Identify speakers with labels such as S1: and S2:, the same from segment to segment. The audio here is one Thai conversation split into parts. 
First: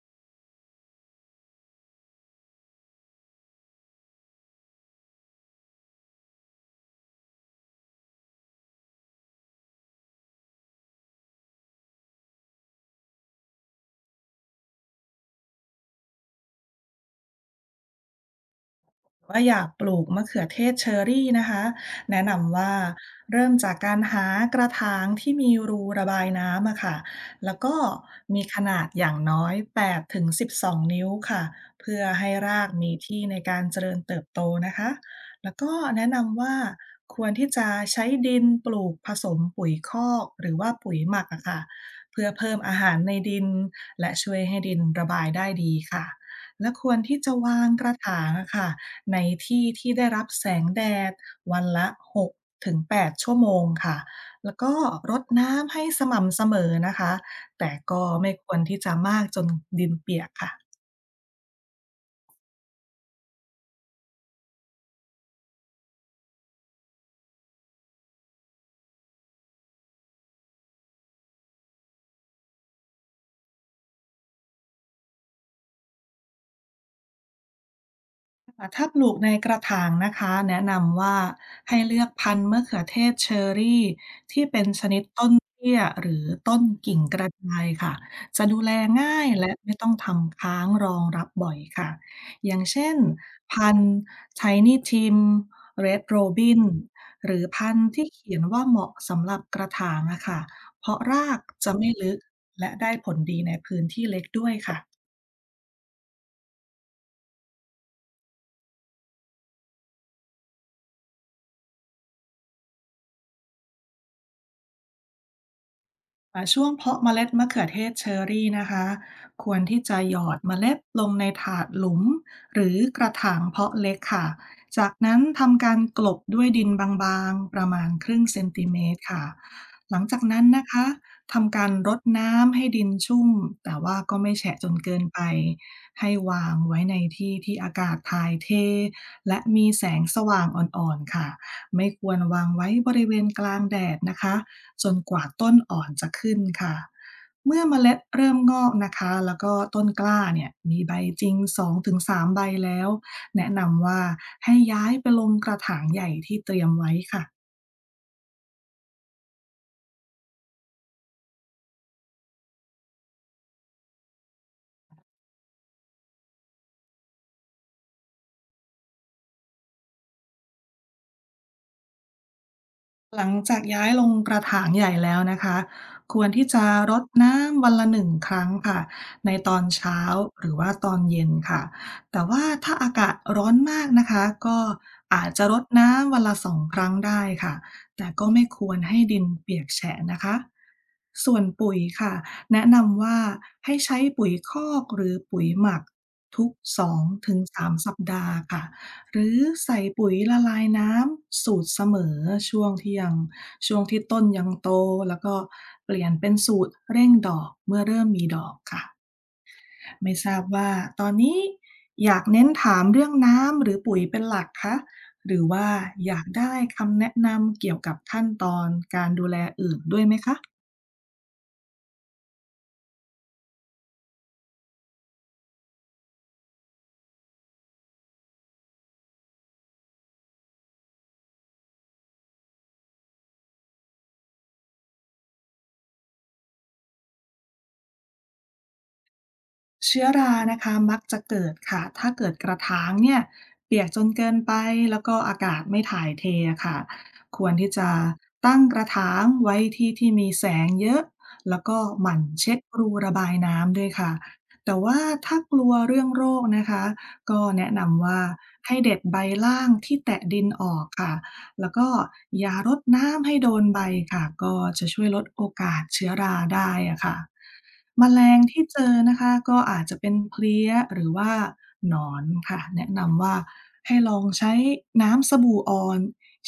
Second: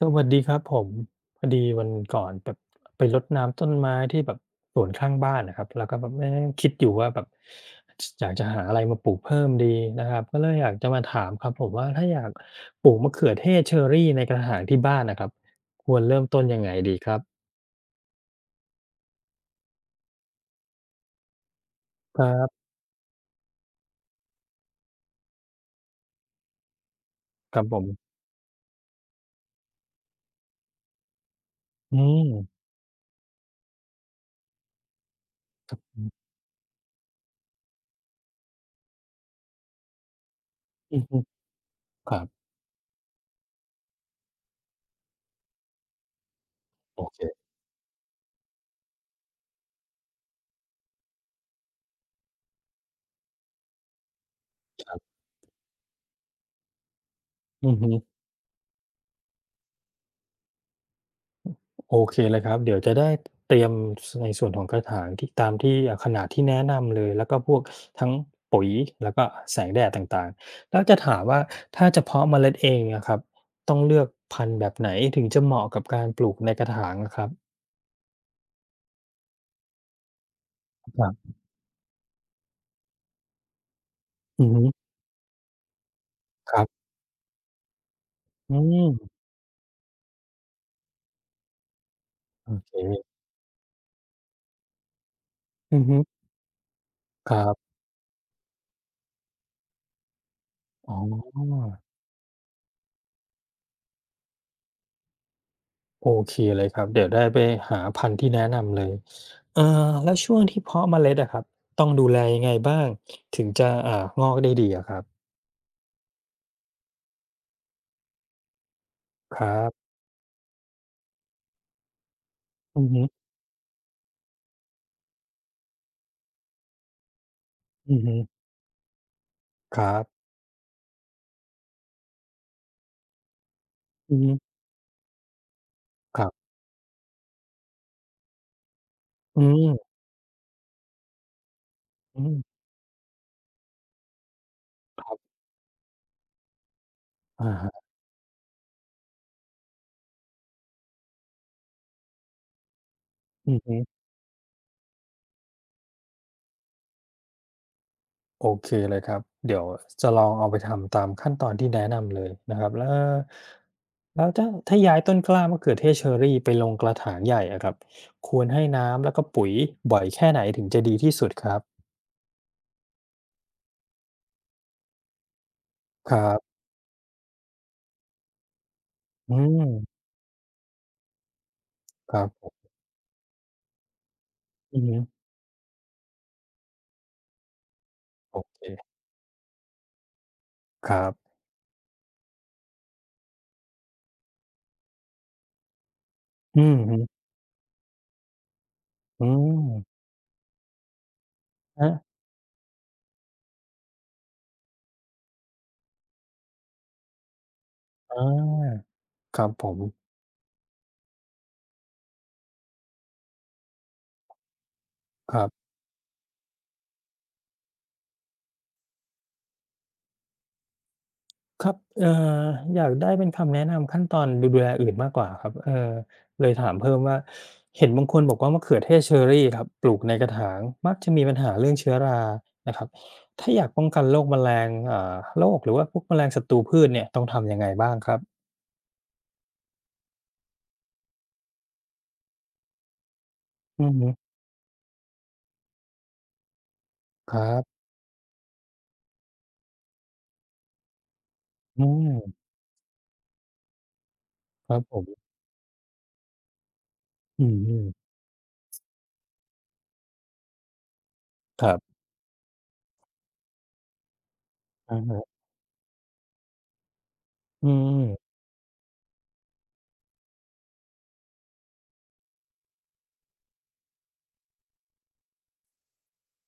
S1: สวัสดีครับผมพอดีวันก่อนแบบไปรดน้ำต้นไม้ที่แบบสวนข้างบ้านนะครับแล้วก็แบบเอ๊ะคิดอยู่ว่าแบบอยากจะหาอะไรมาปลูกเพิ่มดีนะครับก็เลยอยากจะมาถามครับผมว่าถ้าอยากปลูกมะเขือเทศเชอรี่ในกระถางที่บ้านนะครับควรเริ่มต้นยังไงดีครับ
S2: ว่าอยากปลูกมะเขือเทศเชอรี่นะคะ
S1: ค
S2: แนะ
S1: รั
S2: นำ
S1: บ
S2: ว่าเริ่มจากการหากระถางที่มีรูระบายน้ำอะค่ะแล้
S1: ค
S2: ว
S1: รับ
S2: ก็
S1: ผม
S2: มีขนาดอย่างน้อย8ถึง12นิ้วค่ะ
S1: อื
S2: เพื่อ
S1: ม
S2: ให้รากมีที่ในการเจริญเติบโตนะคะแล้วก็แนะ
S1: อืม
S2: นำว่าควรที่จะใช้ดินปลูกผสมปุ๋ยคอกหรือว่าปุ๋
S1: อ
S2: ย
S1: ม
S2: หมักอะค่ะ
S1: ครั
S2: เพื่
S1: บ
S2: อเพิ่มอาหารในดินและช่วยให้ดินระบายได้ดีค่ะและควร
S1: โอ
S2: ที่จะ
S1: เค
S2: วางกระถางอะค่ะ ในที่ที่ได้รับแสงแดดวันละ6-8ชั่วโมงค่ะแล้วก็
S1: ครั
S2: ร
S1: บ
S2: ดน้ำให้สม่ำเสมอนะคะ
S1: อื
S2: แต่ก็
S1: อ
S2: ไม่ควรที่จะมากจนดินเปียกค่ะ
S1: โอเคเลยครับเดี๋ยวจะได้เตรียมในส่วนของกระถางที่ตามที่ขนาดที่แนะนำเลยแล้วก็พวกทั้งปุ๋ยแล้วก็แสงแดดต่างๆแล้วจะถามว่าถ้าจะเพาะเมล็ดเองนะครับต้องเลือกพันธุ์แบบไหนถึงจะเหมาะกับการปลูกในกระถางอะครับ
S2: ถ้าปลูกในกระถางนะคะแนะนำ
S1: ครั
S2: ว่า
S1: บ
S2: ให้เลือกพันธุ์มะเขือเทศเชอรี่
S1: อื
S2: ที่
S1: อ
S2: เป็นช
S1: ฮึ
S2: นิดต้นเตี้ยหรือ
S1: ค
S2: ต้น
S1: รับ
S2: กิ่งกระจายค่ะจะ
S1: อื
S2: ดูแล
S1: ม
S2: ง่ายและไม่ต้องทำค้างรองรับบ่อยค่ะอ
S1: โอ
S2: ย่างเช่น
S1: เค
S2: พันธุ์ Tiny Tim
S1: อือฮึ
S2: Red Robin ห
S1: ค
S2: รือ
S1: รั
S2: พั
S1: บ
S2: นธุ์ที่เขียนว่าเหมาะสำหรับกระถางอะค่ะเพ
S1: อ๋อ
S2: ราะรากจะไม่ลึกและได้ผลดีในพื้นที่เล็กด้วยค่ะ
S1: โอเคเลยครับเดี๋ยวได้ไปหาพันธุ์ที่แนะนำเลยเอ่อแล้วช่วงที่เพาะเมล็ดอะครับต้องดูแลยังไงบ้างถึงจะงอกได้ดีอะครับ
S2: ช่วงเพาะเมล็ดมะเขือเทศเชอรี่นะคะ
S1: ค
S2: ค
S1: รั
S2: วรที่
S1: บ
S2: จะหยอดเมล็ดลงในถาดหลุมหรือ
S1: อือ
S2: ก
S1: ฮึ
S2: ระถางเพาะเล็กค่ะจากนั้นทำการกลบด้วยดินบางๆประมาณ
S1: อือ
S2: ค
S1: ฮึ
S2: รึ่งเซนติเมตรค่ะ
S1: ครั
S2: หลัง
S1: บ
S2: จากนั้นนะคะทำการรดน้ำให้ดินชุ่มแต่ว่า
S1: อื
S2: ก็
S1: อฮึ
S2: ไม่แฉะจนเกินไปให้
S1: ครั
S2: วา
S1: บ
S2: งไว้ในที่ที่อากาศถ่ายเทและ
S1: อื
S2: มีแส
S1: ม
S2: งสว่างอ่อนๆค่ะไม่ควร
S1: อื
S2: วา
S1: ม
S2: งไว้บริเวณกลางแดดนะคะ จน
S1: ค
S2: ก
S1: รั
S2: ว่า
S1: บ
S2: ต้นอ่อนจะขึ้นค่ะ
S1: อะ
S2: เมื่อ
S1: ฮะ
S2: เมล็ดเริ่มงอกนะคะแล้วก็ต้นกล้าเนี่ยมีใบจริง2-3ใบแล้วแนะ
S1: อือฮึ
S2: นำว่าให้ย้ายไปลงกระถางใหญ่ที่เตรียมไว้ค่ะ
S1: โอเคเลยครับเดี๋ยวจะลองเอาไปทำตามขั้นตอนที่แนะนำเลยนะครับแล้วแล้วถ้าย้ายต้นกล้ามะเขือเทศเชอรรี่ไปลงกระถางใหญ่อะครับควรให้น้ำแล้วก็ปุ๋ยบ่อยแค่ไหนถึงจะดีที่สุดครับ
S2: หลังจากย้ายลงกระถางใหญ่แล้วนะคะ
S1: ค
S2: ค
S1: รั
S2: วรที่
S1: บ
S2: จะรดน้ำวันละหนึ่งครั้งค่ะใน
S1: อื
S2: ตอน
S1: ม
S2: เช้าหรือว่าตอนเย็นค่ะ
S1: ค
S2: แต่
S1: รั
S2: ว่า
S1: บ
S2: ถ้าอากาศร้อนมากนะคะก็
S1: อือฮึ
S2: อาจจะรดน้ำวันละสองครั้งได้ค่ะแต่ก็
S1: โอ
S2: ไม่
S1: เค
S2: ควรให้ดินเปียกแฉะนะคะ
S1: ครับ
S2: ส่วนปุ๋ยค่ะแนะนำว่าให้ใช้ปุ๋ยคอกหรือปุ๋ยหมักทุก
S1: อือ
S2: สอ
S1: ฮึ
S2: งถึงสามสัปดาห์ค่ะ ห
S1: อื
S2: รือ
S1: ม
S2: ใส่ปุ๋ยละลายน้ำสูตรเส
S1: ครั
S2: ม
S1: บ
S2: อช่วงที่ยังช่วงที่ต้นยังโตแล้วก็เปลี่ยนเป็นสูตรเร่งดอกเมื่อเริ่ม
S1: อ
S2: มีดอกค่ะ
S1: าครับผม
S2: ไม่ทราบว่าตอนนี้อยากเน้นถามเรื่องน้ำหรือปุ๋ยเป็นหลักคะห
S1: ค
S2: รือ
S1: รั
S2: ว่า
S1: บ
S2: อยากได้คำแนะนำเกี่ยวกับขั้นตอนการดูแลอื่นด้วยไหมคะ
S1: ครับออยากได้เป็นคำแนะนำขั้นตอนดูแลอื่นมากกว่าครับเออเลยถามเพิ่มว่าเห็นบางคนบอกว่ามะเขือเทศเชอรรี่ครับปลูกในกระถางมักจะมีปัญหาเรื่องเชื้อรานะครับถ้าอยากป้องกันโรคแมลงโรคหรือว่าพวกแมลงศัตรูพืชเนี่ยต้องทำยังไงบ้างครับ
S2: เชื้อรานะคะมักจะเกิดค่ะถ้าเกิดกระถางเนี่ยเปีย
S1: อื
S2: ก
S1: อ
S2: จน
S1: ฮึ
S2: เกินไป แล้วก็อากาศไม่ถ่ายเทอะค่ะ
S1: ค
S2: ค
S1: รั
S2: วรที่
S1: บ
S2: จะตั้งกระถางไว้ที่ที่มีแสงเยอะ แล้วก็
S1: อื
S2: ห
S1: ม
S2: มั่นเช็ดรูระบายน้ำด้วยค่ะ
S1: ค
S2: แต่
S1: รับผ
S2: ว่า
S1: ม
S2: ถ้ากลัวเรื่องโรคนะคะก็
S1: อื
S2: แนะนำ
S1: ม
S2: ว่าให้เด็ดใบล่างที่แตะดินออกค่ะ
S1: ค
S2: แล้ว
S1: รั
S2: ก็
S1: บ
S2: ยารดน้ำให้โดนใบค่ะก็จะ
S1: อะ
S2: ช่วยลด
S1: ฮะ
S2: โอกาสเชื้อราได้อะค่ะ
S1: อืม
S2: แมลงที่เจอนะคะก็อาจจะเป็นเพลี้ยหรือว่าหนอนค่ะแนะนำว่าให้ลองใช้น้ำสบู่อ่อน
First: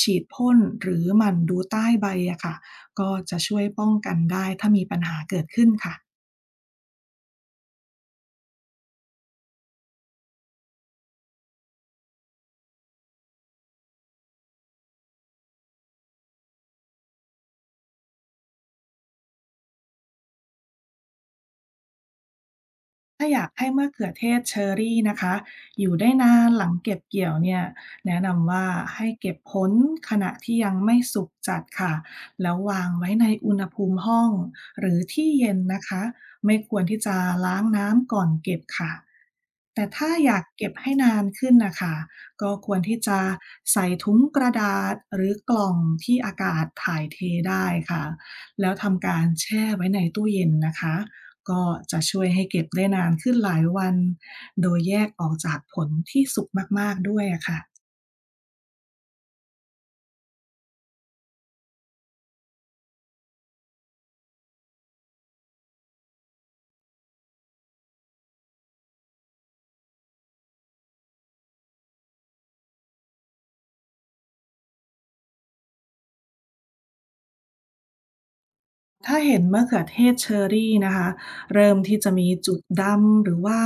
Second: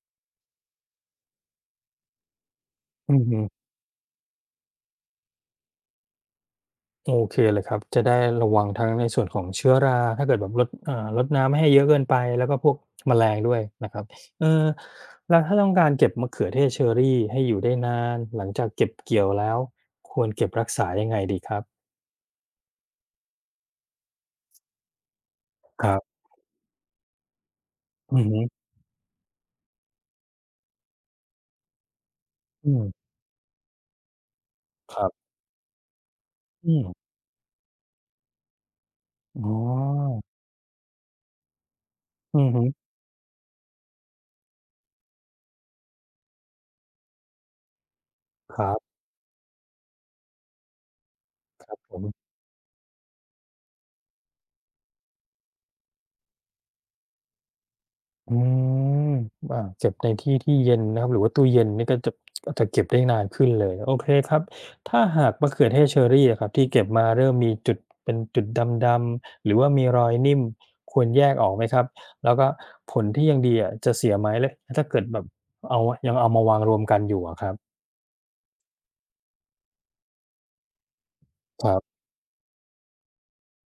S2: ฉีดพ่นหรือหมั่นดูใต้ใบอะค่ะก็
S1: อื
S2: จะ
S1: ม
S2: ช่วยป้องกันได้ถ้ามีปัญหาเกิดขึ้นค่ะ
S1: โอเคเลยครับจะได้ระวังทั้งในส่วนของเชื้อราถ้าเกิดแบบรดลดน้ำไม่ให้เยอะเกินไปแล้วก็พวกแมลงด้วยนะครับเออแล้วถ้าต้องการเก็บมะเขือเทศเชอร์รี่ให้อยู่ได้นานหลังจากเก็บเกี่ยวแล้วควรเก็บรักษายังไงดีครับ
S2: ถ้าอยากให้มะเขือเทศเชอร์รี่นะคะอ
S1: ค
S2: ยู่
S1: รั
S2: ได้
S1: บ
S2: นานหลังเก็บเกี่ยวเนี่ย
S1: อื
S2: แนะ
S1: มอหือ
S2: นำว่าให้เก็บผลขณะที่ยังไม่สุกจัดค่ะแล้ว
S1: อื
S2: วา
S1: ม
S2: งไว้ในอุณหภูมิห้องหรื
S1: ค
S2: อ
S1: รั
S2: ที่
S1: บ
S2: เย็นนะคะไม่
S1: อื
S2: คว
S1: ม
S2: รที่จะล้างน้ำก่อนเก็บค่ะ
S1: อ๋อ
S2: แต่ถ้าอยากเก็บให้นานขึ้นนะคะ
S1: อื
S2: ก็ค
S1: ม
S2: วรที่จะใส่ถุงกระดาษหรือกล่องที่อากาศถ่ายเทได้ค่ะ
S1: ค
S2: แล้
S1: รั
S2: ว
S1: บ
S2: ทำการแช่ไว้ในตู้เย็นนะคะ ก็
S1: ครับผ
S2: จะช่วย
S1: ม
S2: ให้เก็บได้นานขึ้นหลายวันโดยแยกออกจากผลที่สุกมากๆด้วยอะค่ะ
S1: อืมเก็บในที่ที่เย็นนะครับหรือว่าตู้เย็นนี่ก็จะก็จะเก็บได้นานขึ้นเลยโอเคครับถ้าหากมะเขือเทศเชอร์รี่อะครับที่เก็บมาเริ่มมีจุดเป็นจุดดำๆหรือว่ามีรอยนิ่มควรแยกออกไหมครับแล้วก็ผลที่ยังดีอะจะเสียไหมแล้วถ้าเกิดแบบเอายังเอามาวางรวมกันอยู่อะครับ
S2: ถ้าเห็นมะเขือเทศเชอรี่นะคะ
S1: ค
S2: เริ่ม
S1: รั
S2: ที่
S1: บ
S2: จะมีจุดดำหรือว่า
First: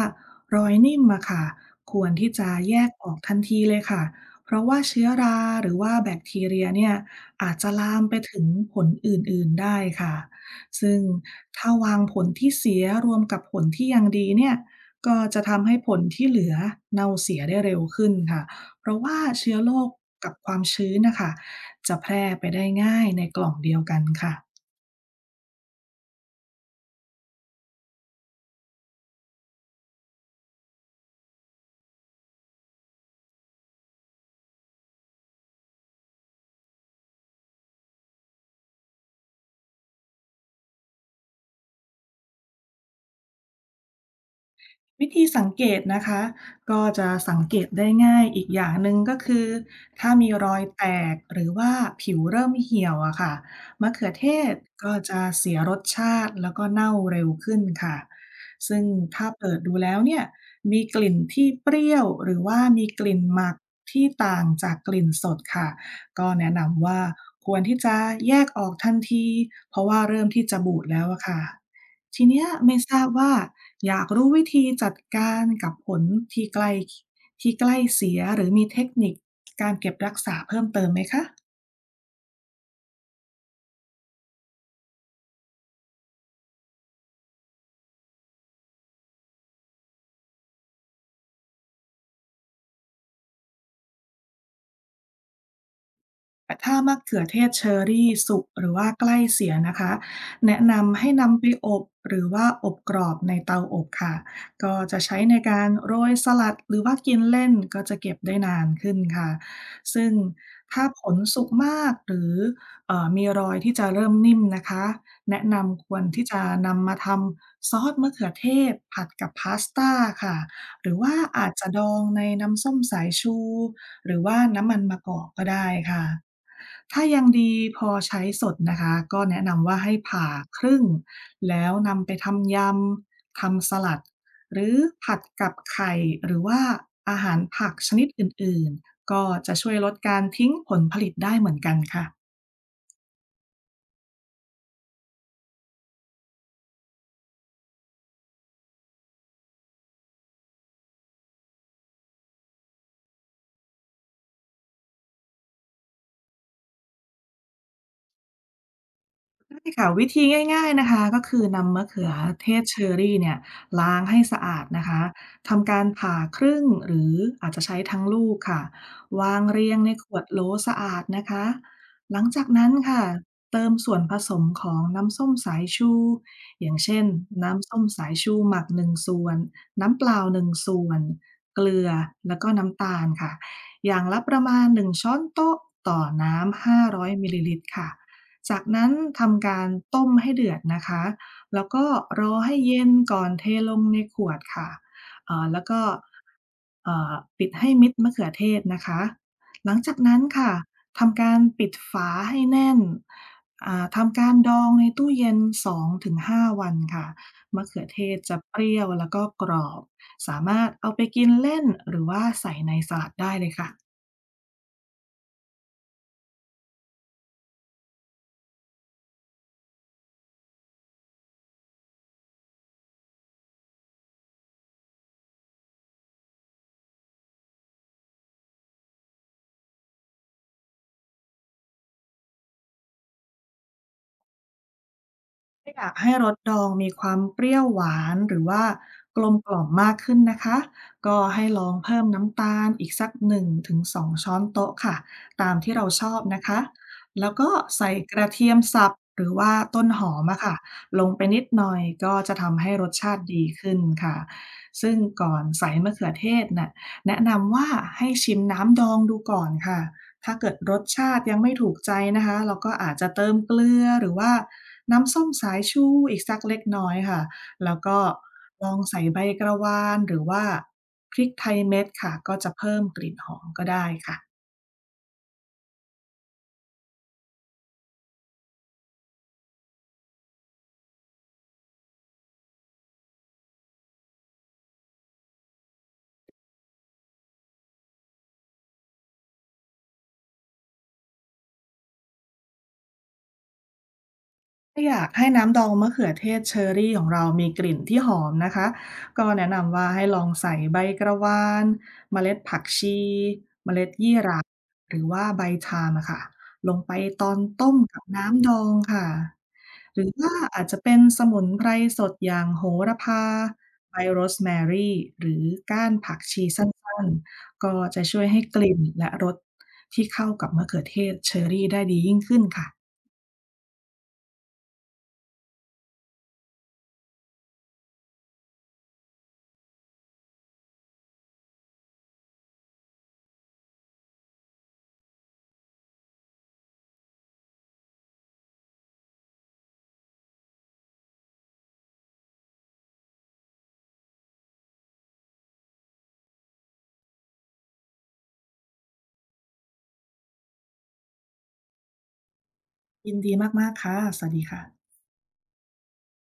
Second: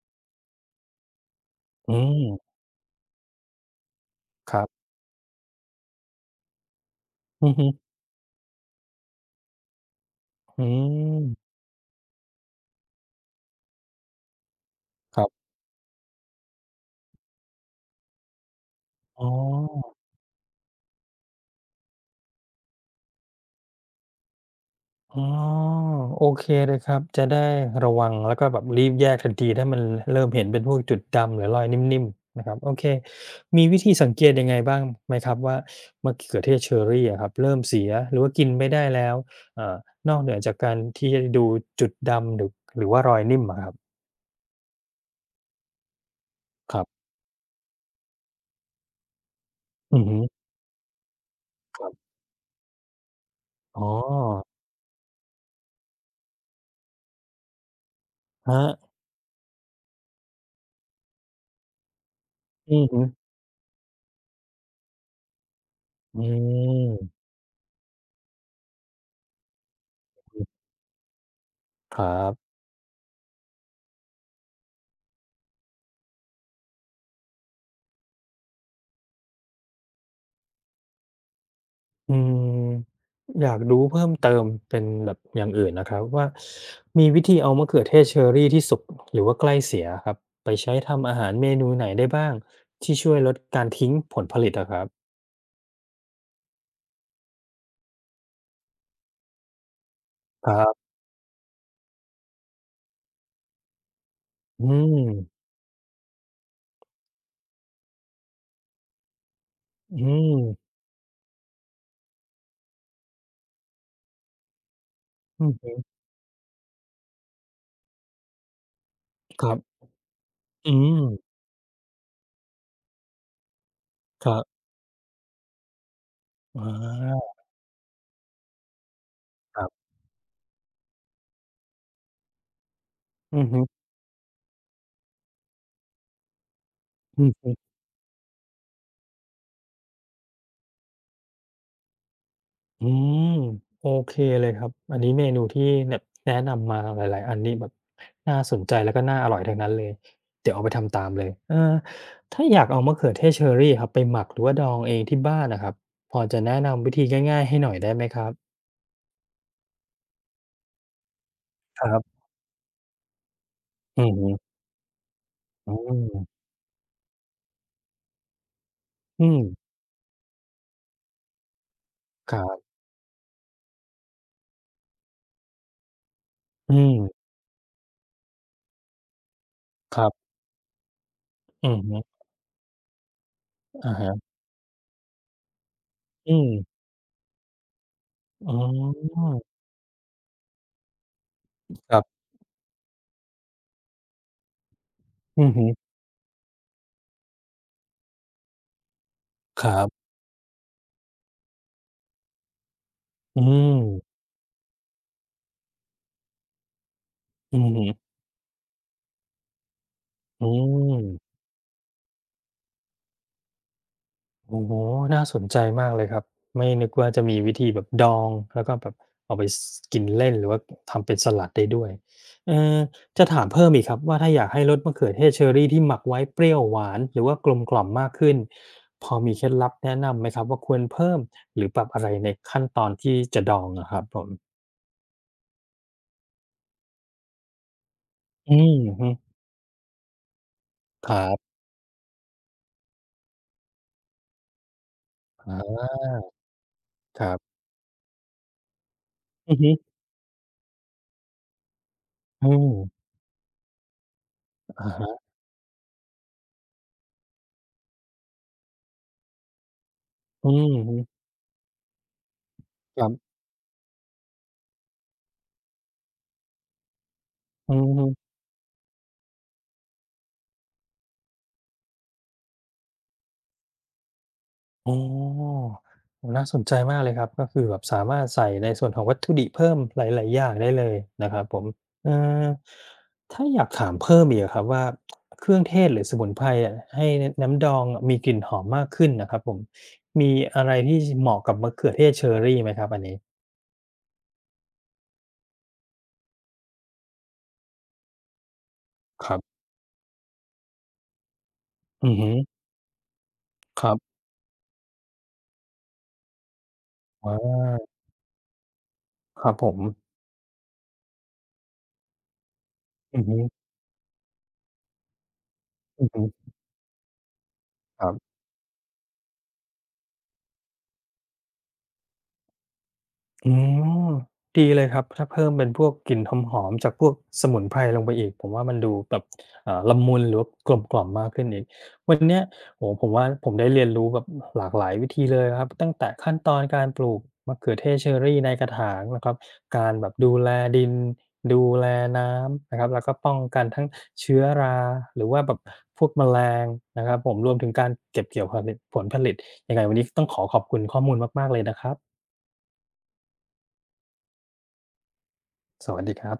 S2: รอยนิ่มอะค่ะค
S1: อื
S2: วร
S1: ม
S2: ที่จะแยกออกทันทีเลยค่ะเพ
S1: ครั
S2: ราะว่า
S1: บ
S2: เชื้อราหรือว่าแบคทีเรียเนี่ย
S1: อื
S2: อา
S1: อ
S2: จ
S1: ฮึ
S2: จะลามไปถึงผลอื่นๆได้ค่ะ
S1: อื
S2: ซึ่ง
S1: ม
S2: ถ้าวางผลที่เสียรวมกับผลที่ยังดีเนี่ยก็
S1: ครั
S2: จะ
S1: บ
S2: ทำให้ผลที่เหลือเน่าเสียได้เร็วขึ้นค่ะเพราะว่า
S1: อ๋
S2: เชื้อโรค
S1: อ
S2: กับความชื้นนะคะจะแพร่ไปได้ง่ายในกล่องเดียวกันค่ะ
S1: อ๋อโอเคเลยครับจะได้ระวังแล้วก็แบบรีบแยกทันทีถ้ามันเริ่มเห็นเป็นพวกจุดดำหรือรอยนิ่มๆนะครับโอเคมีวิธีสังเกตยังไงบ้างไหมครับว่ามะเขือเทศเชอร์รี่อะครับเริ่มเสียหรือว่ากินไม่ได้แล้วเอ่อนอกเหนือจากการที่จะดูจุดดำหรือว่ารอยนิ่มอะครับ
S2: วิธีสังเกตนะคะ
S1: ค
S2: ก็
S1: รับ
S2: จะสังเกตได้ง่ายอีกอย่างหนึ่งก็คือ
S1: อือ
S2: ถ้า
S1: ฮึ
S2: มีรอยแตกหรือว่า
S1: ครับ
S2: ผิวเริ่มเหี่ยวอะค่ะ
S1: อ๋อ
S2: มะเขือเทศก็จะเสียรสชาติแล้วก็เน่าเร็วขึ้นค่ะ
S1: ครั
S2: ซึ่ง
S1: บ
S2: ถ้าเปิดดูแล้วเนี่ยมีกลิ่นที่เปรี้ยวหรือว่า
S1: อื
S2: มี
S1: อ
S2: ก
S1: ฮึ
S2: ลิ่นหมักที่ต่างจากกลิ่นสดค่ะ
S1: อื
S2: ก็แนะนำ
S1: ม
S2: ว่าควรที่จะแยกออกทันทีเพราะว่าเริ่ม
S1: อือ
S2: ที่จะบูดแล้วอะค่ะ
S1: ครั
S2: ทีเนี้ย
S1: บ
S2: ไม่ทราบว่า อยากรู้วิธีจัดการกับผลที่ใกล้ที่ใกล้เสียหรือมีเทคนิคการเก็บรักษาเพิ่มเติมไหมคะ
S1: อืมอยากรู้เพิ่มเติมเป็นแบบอย่างอื่นนะครับว่ามีวิธีเอามะเขือเทศเชอรี่ที่สุกหรือว่าใกล้เสียครับไปใช้ทำอาหารเมนูไหนได้บ้างที่ช่วยลดการทิ้งผลผลิตอะครับ
S2: ถ้ามะเขือเทศเชอรี่สุกหรือว่าใกล้เสียนะคะ
S1: ค
S2: แนะ
S1: รับ
S2: นำให้นำไปอบหรือว่าอบกรอบในเตาอบค่ะ
S1: อื
S2: ก็
S1: ม
S2: จะใช้ในการโรยสลัดหรือว่ากินเล่นก็จะเก็บได้นานขึ้นค่ะ
S1: อื
S2: ซึ่ง
S1: ม
S2: ถ้าผลสุกมากหรือมีรอยที่จะเริ่มนิ่มนะคะแนะ
S1: อือฮึ
S2: นำควรที่จะนำมาทำซอสมะเขือเทศผัดกับ
S1: ครั
S2: พาส
S1: บ
S2: ต้าค่ะ
S1: อื
S2: หรือ
S1: ม
S2: ว่าอาจจะดองในน้ำส้มสายชูหรือ
S1: ค
S2: ว่า
S1: รับ
S2: น้ำมันมะกอกก็ได้ค่ะ
S1: อ
S2: ถ้ายัง
S1: า
S2: ดีพอใช้สดนะคะก็แนะ
S1: ค
S2: นำ
S1: รั
S2: ว่า
S1: บ
S2: ให้ผ่าครึ่งแล้วนำไปทำยำ
S1: อือฮึ
S2: ทำสลัดหรือผัดกับไข่หรือว่าอา
S1: อื
S2: หาร
S1: อ
S2: ผักชนิดอื่นๆก็จะช่วยลดการทิ้งผลผลิตได้เหมือนกันค่ะ
S1: อืมโอเคเลยครับอันนี้เมนูที่แบบแนะนำมาหลายๆอันนี่แบบน่าสนใจแล้วก็น่าอร่อยทั้งนั้นเลยเดี๋ยวเอาไปทำตามเลยเออถ้าอยากเอามะเขือเทศเชอรี่ครับไปหมักหรือว่าดองเองที่บ้านนะครับพอจะแนะนำวิธีง่ายๆให้หน่อยได้ไหมครับ
S2: ใช่ค่ะวิธีง่ายๆนะคะก็คือนำ
S1: ค
S2: มะ
S1: รั
S2: เขือ
S1: บ
S2: เทศเชอรี่เนี่ยล้าง
S1: อือ
S2: ให้
S1: ฮึ
S2: สะอาดนะคะทำ
S1: อื
S2: การ
S1: ม
S2: ผ่าครึ่งหรืออาจจะใช้ทั้งลูกค่ะ
S1: อื
S2: วา
S1: ม
S2: งเรียงในขวดโหลสะอาดนะคะหลัง
S1: ครั
S2: จากนั้น
S1: บ
S2: ค่ะเติมส่วนผสมของน้ำส้มสายชูอ
S1: อื
S2: ย่าง
S1: ม
S2: เช่นน้ำส้มสายชูหมัก1ส่วน
S1: ค
S2: น้ำเป
S1: รั
S2: ล่า
S1: บ
S2: 1ส่วนเก
S1: อือ
S2: ลือ
S1: ฮึ
S2: แล้วก็น้ำตาลค่ะอ
S1: อะ
S2: ย่าง
S1: ฮะ
S2: ละประมาณ1ช้อนโต๊ะต่อ
S1: อื
S2: น้ำ
S1: ม
S2: 500มิลลิลิตรค่ะ
S1: อ๋อ
S2: จากนั้นทำการต้มให้เดือดนะคะแล้วก็
S1: ครั
S2: ร
S1: บ
S2: อให้เย็นก่อนเทลงในขวดค่ะ
S1: อือ
S2: แล้ว
S1: ฮึ
S2: ก็เอ่อปิดให้มิดมะเขือเทศนะคะ
S1: ค
S2: หลั
S1: รั
S2: งจาก
S1: บ
S2: นั้นค่ะทำการปิดฝาให้แน่น
S1: อืม
S2: ทำการดองในตู้เย็น2-5วันค่ะ
S1: อื
S2: มะ
S1: อ
S2: เขื
S1: ฮึ
S2: อเทศจะเปรี้ยวแล้วก็กรอบ สา
S1: อื
S2: มารถเอาไป
S1: ม
S2: กินเล่นหรือว่าใส่ในสลัดได้เลยค่ะ
S1: โอ้โฮน่าสนใจมากเลยครับ ไม่นึกว่าจะมีวิธีแบบดองแล้วก็แบบเอาไปสกินเล่นหรือว่าทำเป็นสลัดได้ด้วยเอ่อจะถามเพิ่มอีกครับว่าถ้าอยากให้รสมะเขือเทศเชอร์รี่ที่หมักไว้เปรี้ยวหวานหรือว่ากลมกล่อมมากขึ้นพอมีเคล็ดลับแนะนำไหมครับว่าควรเพิ่มหรือปรับอะไรในขั้นตอนที่จะดองอะครับผม
S2: ถ้าอยากให้รสดองมีความเปรี้ยวหวานหรือ
S1: อื
S2: ว่า
S1: มฮึ
S2: กลมกล่อมมากขึ้นนะคะ
S1: ค
S2: ก็
S1: รั
S2: ให้
S1: บ
S2: ลองเพิ่มน้ำตาลอีกสัก1-2 ช้อนโต๊ะค่ะตาม
S1: อะ
S2: ที่เรา
S1: ฮะ
S2: ชอบนะคะ
S1: ค
S2: แล้ว
S1: รั
S2: ก็
S1: บ
S2: ใส่กระเทียมสับหรือว่า
S1: อือฮึ
S2: ต้นหอมอะค่ะลงไปนิดหน่อยก็จะ
S1: อื
S2: ทำให้รส
S1: ม
S2: ชาติดีขึ้นค่ะ
S1: อะ
S2: ซึ่ง
S1: ฮะ
S2: ก่อนใส่มะเขือเทศน่ะแนะนำว่าให้ชิมน้ำดองดูก่อนค่ะ ถ้า
S1: อื
S2: เกิดร
S1: ม
S2: ส
S1: ฮึ
S2: ชาติยังไม่ถูกใจนะคะเราก็อาจ
S1: ครั
S2: จะเติม
S1: บ
S2: เกลือหรือว่าน้ำส้มสายชูอีกสักเล็กน้อยค่ะ
S1: อื
S2: แล้ว
S1: อ
S2: ก็
S1: ฮึ
S2: ลองใส่ใบกระวานหรือว่าพริกไทยเม็ดค่ะก็จะเพิ่มกลิ่นหอมก็ได้ค่ะ
S1: อ๋อน่าสนใจมากเลยครับก็คือแบบสามารถใส่ในส่วนของวัตถุดิบเพิ่มหลายๆอย่างได้เลยนะครับผมเอ่อถ้าอยากถามเพิ่มอีกอะครับว่าเครื่องเทศหรือสมุนไพรอะให้นน้ำดองอะมีกลิ่นหอมมากขึ้นน่ะครับผมมีอะไรที่ชเหมาะกับมะเขือเทศเชอร์รี่ไหมครับอันนี้
S2: ถ้าอยากให้น้ำดองมะเขือเทศเชอร์รี่ของเรามีกลิ่นที่หอมนะคะก็
S1: ครั
S2: แนะ
S1: บ
S2: นำว่าให้ลองใส่ใบกระวาน
S1: อือ
S2: เม
S1: ฮึ
S2: ล็ดผักชีเม
S1: ค
S2: ล็ด
S1: รั
S2: ยี่
S1: บ
S2: หร่าหรือว่าใบชามอะค่ะลงไปต
S1: อ
S2: อนต้ม
S1: า
S2: กับน้ำดองค่ะ
S1: ครับผม
S2: หรือว่าอาจจะเป็นสมุนไพรสดอย่างโหระ
S1: อื
S2: พา
S1: อฮึ
S2: ใบโรสแมรี่หรือก้าน
S1: อือ
S2: ผัก
S1: ฮึ
S2: ชีสั้นๆก็
S1: ค
S2: จะ
S1: รั
S2: ช่วย
S1: บ
S2: ให้กลิ่นและรสที่เข้ากับมะเขือเทศเชอร์รี่ได้ดียิ่งขึ้นค่ะ
S1: อ๋อดีเลยครับถ้าเพิ่มเป็นพวกกลิ่นหอมๆจากพวกสมุนไพรลงไปอีกผมว่ามันดูแบบละมุนหรือว่ากลมกล่อมมากขึ้นอีกวันเนี้ยโอ้โฮผมว่าผมได้เรียนรู้แบบหลากหลายวิธีเลยครับตั้งแต่ขั้นตอนการปลูกมะเขือเทศเชอร์รี่ในกระถางนะครับการแบบดูแลดินดูแลน้ำนะครับแล้วก็ป้องกันทั้งเชื้อราหรือว่าแบบพวกแมลงนะครับผมรวมถึงการเก็บเกี่ยวผลิตผลผลิตยังไงวันนี้ต้องขอขอบคุณข้อมูลมากๆเลยนะครับ
S2: ยินดีมากๆค่ะสวัสดีค่ะ
S1: สวัสดีครับ